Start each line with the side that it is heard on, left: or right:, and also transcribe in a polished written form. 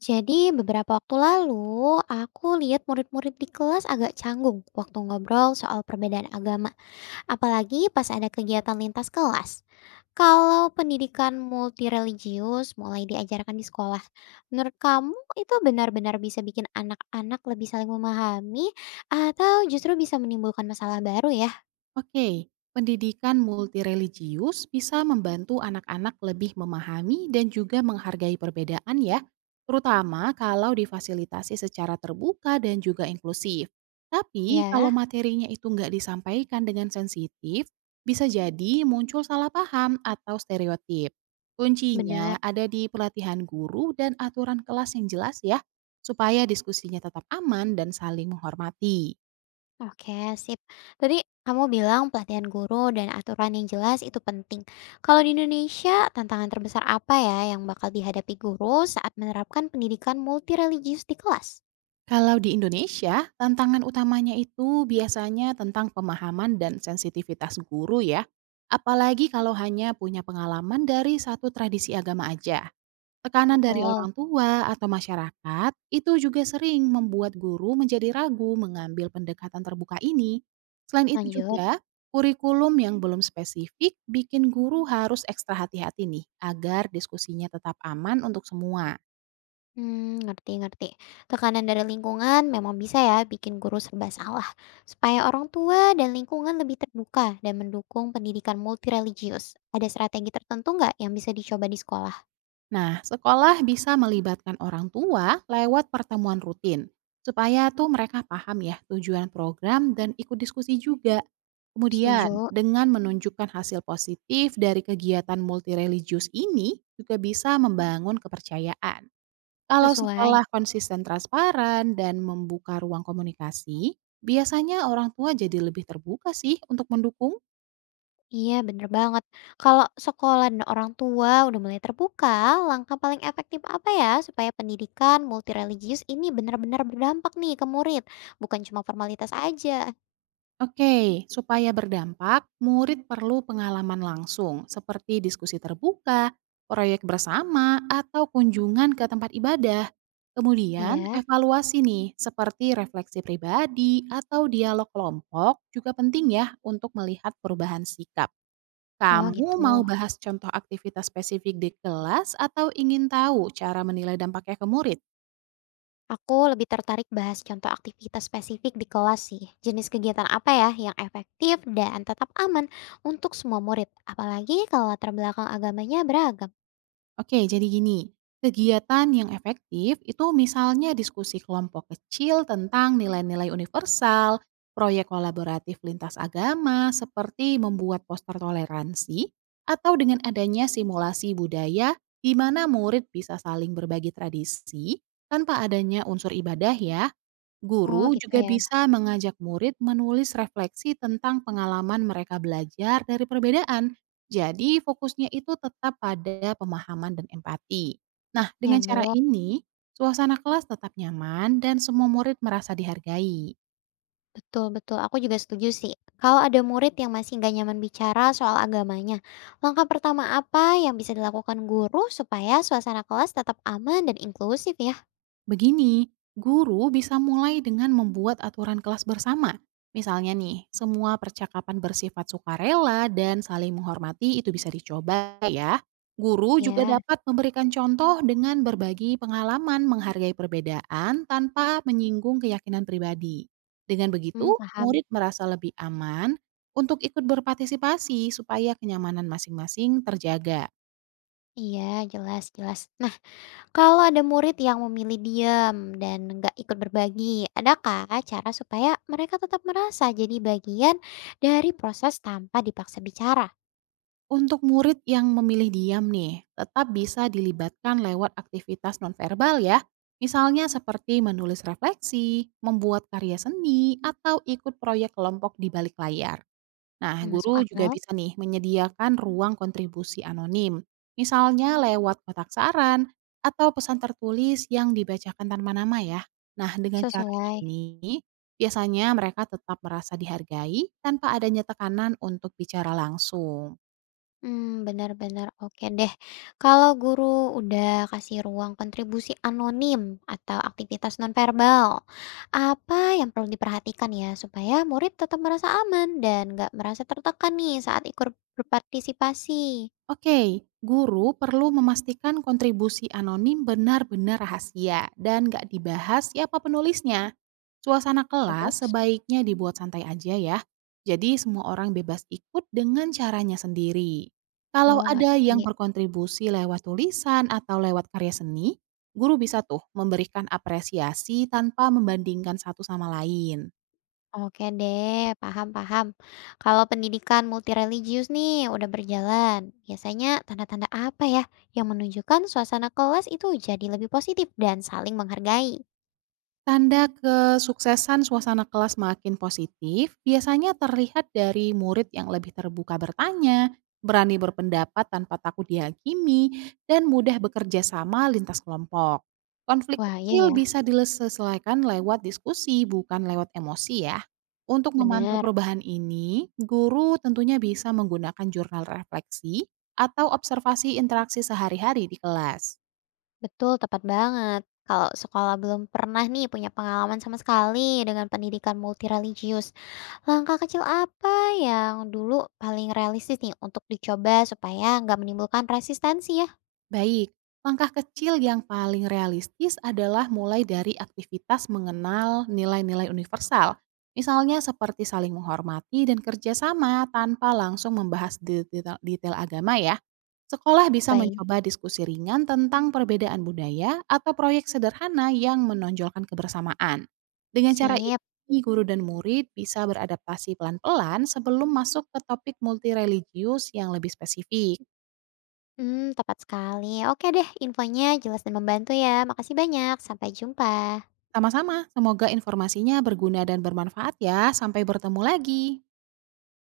left: Jadi beberapa waktu lalu, aku lihat murid-murid di kelas agak canggung waktu ngobrol soal perbedaan agama, apalagi pas ada kegiatan lintas kelas. Kalau pendidikan multireligius mulai diajarkan di sekolah, menurut kamu itu benar-benar bisa bikin anak-anak lebih saling memahami atau justru bisa menimbulkan masalah baru ya?
right: Oke, pendidikan multireligius bisa membantu anak-anak lebih memahami dan juga menghargai perbedaan ya, terutama kalau difasilitasi secara terbuka dan juga inklusif. Tapi kalau
left: Ya,
right: materinya itu nggak disampaikan dengan sensitif, bisa jadi muncul salah paham atau stereotip. Kuncinya
left: benar.
right: ada di pelatihan guru dan aturan kelas yang jelas ya, supaya diskusinya tetap aman dan saling menghormati.
left: Oke, sip. Tadi kamu bilang pelatihan guru dan aturan yang jelas itu penting. Kalau di Indonesia, tantangan terbesar apa ya yang bakal dihadapi guru saat menerapkan pendidikan multireligius di kelas?
right: Kalau di Indonesia, tantangan utamanya itu biasanya tentang pemahaman dan sensitivitas guru ya. Apalagi kalau hanya punya pengalaman dari satu tradisi agama aja. Tekanan dari
left: Betul.
right: orang tua atau masyarakat itu juga sering membuat guru menjadi ragu mengambil pendekatan terbuka ini. Selain itu
left: Lanjut.
right: juga, kurikulum yang belum spesifik bikin guru harus ekstra hati-hati nih agar diskusinya tetap aman untuk semua.
left: Ngerti, ngerti. Tekanan dari lingkungan memang bisa ya bikin guru serba salah. Supaya orang tua dan lingkungan lebih terbuka dan mendukung pendidikan multireligius. Ada strategi tertentu nggak yang bisa dicoba di sekolah?
right: Nah, sekolah bisa melibatkan orang tua lewat pertemuan rutin supaya tuh mereka paham ya tujuan program dan ikut diskusi juga. Kemudian,
left: Setuju,
right: dengan menunjukkan hasil positif dari kegiatan multireligius ini juga bisa membangun kepercayaan. Kalau
left: sesuai.
right: sekolah konsisten transparan dan membuka ruang komunikasi, biasanya orang tua jadi lebih terbuka sih untuk mendukung.
left: Iya, bener banget. Kalau sekolah dan orang tua udah mulai terbuka, langkah paling efektif apa ya supaya pendidikan multireligius ini benar-benar berdampak nih ke murid, bukan cuma formalitas aja?
right: Oke, supaya berdampak, murid perlu pengalaman langsung seperti diskusi terbuka, proyek bersama, atau kunjungan ke tempat ibadah. Kemudian,
left: Iya.
right: evaluasi nih seperti refleksi pribadi atau dialog kelompok juga penting ya untuk melihat perubahan sikap.
left: Oh
right: Kamu mau
left: gitu.
right: bahas contoh aktivitas spesifik di kelas atau ingin tahu cara menilai dampaknya ke murid?
left: Aku lebih tertarik bahas contoh aktivitas spesifik di kelas sih. Jenis kegiatan apa ya yang efektif dan tetap aman untuk semua murid, apalagi kalau latar belakang agamanya beragam.
right: Oke, jadi gini, kegiatan yang efektif itu misalnya diskusi kelompok kecil tentang nilai-nilai universal, proyek kolaboratif lintas agama seperti membuat poster toleransi, atau dengan adanya simulasi budaya di mana murid bisa saling berbagi tradisi tanpa adanya unsur ibadah ya.
left: Oh
right: Guru
left: gitu
right: juga
left: ya.
right: bisa mengajak murid menulis refleksi tentang pengalaman mereka belajar dari perbedaan. Jadi fokusnya itu tetap pada pemahaman dan empati. Nah, dengan cara
left: Nyambung.
right: ini, suasana kelas tetap nyaman dan semua murid merasa dihargai.
left: Betul betul, aku juga setuju sih. Kalau ada murid yang masih nggak nyaman bicara soal agamanya, langkah pertama apa yang bisa dilakukan guru supaya suasana kelas tetap aman dan inklusif ya?
right: Begini, guru bisa mulai dengan membuat aturan kelas bersama. Misalnya nih, semua percakapan bersifat sukarela dan saling menghormati itu bisa dicoba ya. Guru juga
left: Ya.
right: dapat memberikan contoh dengan berbagi pengalaman menghargai perbedaan tanpa menyinggung keyakinan pribadi. Dengan begitu,
left: Paham.
right: murid merasa lebih aman untuk ikut berpartisipasi supaya kenyamanan masing-masing terjaga.
left: Iya, jelas jelas. Nah, kalau ada murid yang memilih diam dan nggak ikut berbagi, adakah cara supaya mereka tetap merasa jadi bagian dari proses tanpa dipaksa bicara?
right: Untuk murid yang memilih diam nih, tetap bisa dilibatkan lewat aktivitas nonverbal ya. Misalnya seperti menulis refleksi, membuat karya seni, atau ikut proyek kelompok di balik layar. Nah,
left: Masuk
right: guru juga
left: akal,
right: bisa nih menyediakan ruang kontribusi anonim. Misalnya lewat kotak saran atau pesan tertulis yang dibacakan tanpa nama ya. Nah, dengan cara
left: sesuai.
right: ini, biasanya mereka tetap merasa dihargai tanpa adanya tekanan untuk bicara langsung.
left: Benar-benar oke deh. Kalau guru udah kasih ruang kontribusi anonim atau aktivitas nonverbal, apa yang perlu diperhatikan ya supaya murid tetap merasa aman dan nggak merasa tertekan nih saat ikut berpartisipasi?
right: Oke, guru perlu memastikan kontribusi anonim benar-benar rahasia dan nggak dibahas siapa penulisnya. Suasana kelas
left: Terus?
right: sebaiknya dibuat santai aja ya, jadi semua orang bebas ikut dengan caranya sendiri. Kalau
left: Oh,
right: ada
left: ngerti.
right: yang berkontribusi lewat tulisan atau lewat karya seni, guru bisa tuh memberikan apresiasi tanpa membandingkan satu sama lain.
left: Oke deh, paham paham. Kalau pendidikan multireligius nih udah berjalan, biasanya tanda-tanda apa ya yang menunjukkan suasana kelas itu jadi lebih positif dan saling menghargai?
right: Tanda kesuksesan suasana kelas makin positif biasanya terlihat dari murid yang lebih terbuka bertanya, berani berpendapat tanpa takut dihakimi, dan mudah bekerja sama lintas kelompok. Konflik
left: Wah, iya
right: kecil
left: ya,
right: bisa diselesaikan lewat diskusi, bukan lewat emosi ya. Untuk memantau
left: benar,
right: perubahan ini, guru tentunya bisa menggunakan jurnal refleksi atau observasi interaksi sehari-hari di kelas.
left: Betul, tepat banget. Kalau sekolah belum pernah nih punya pengalaman sama sekali dengan pendidikan multireligius, langkah kecil apa yang dulu paling realistis nih untuk dicoba supaya nggak menimbulkan resistensi ya?
right: Baik, langkah kecil yang paling realistis adalah mulai dari aktivitas mengenal nilai-nilai universal. Misalnya seperti saling menghormati dan kerjasama tanpa langsung membahas detail agama ya. Sekolah bisa
left: Baik,
right: mencoba diskusi ringan tentang perbedaan budaya atau proyek sederhana yang menonjolkan kebersamaan. Dengan cara
left: sip.
right: ini, guru dan murid bisa beradaptasi pelan-pelan sebelum masuk ke topik multireligius yang lebih spesifik.
left: Tepat sekali. Oke deh, infonya jelas dan membantu ya. Makasih banyak. Sampai jumpa.
right: Sama-sama, semoga informasinya berguna dan bermanfaat ya. Sampai bertemu lagi.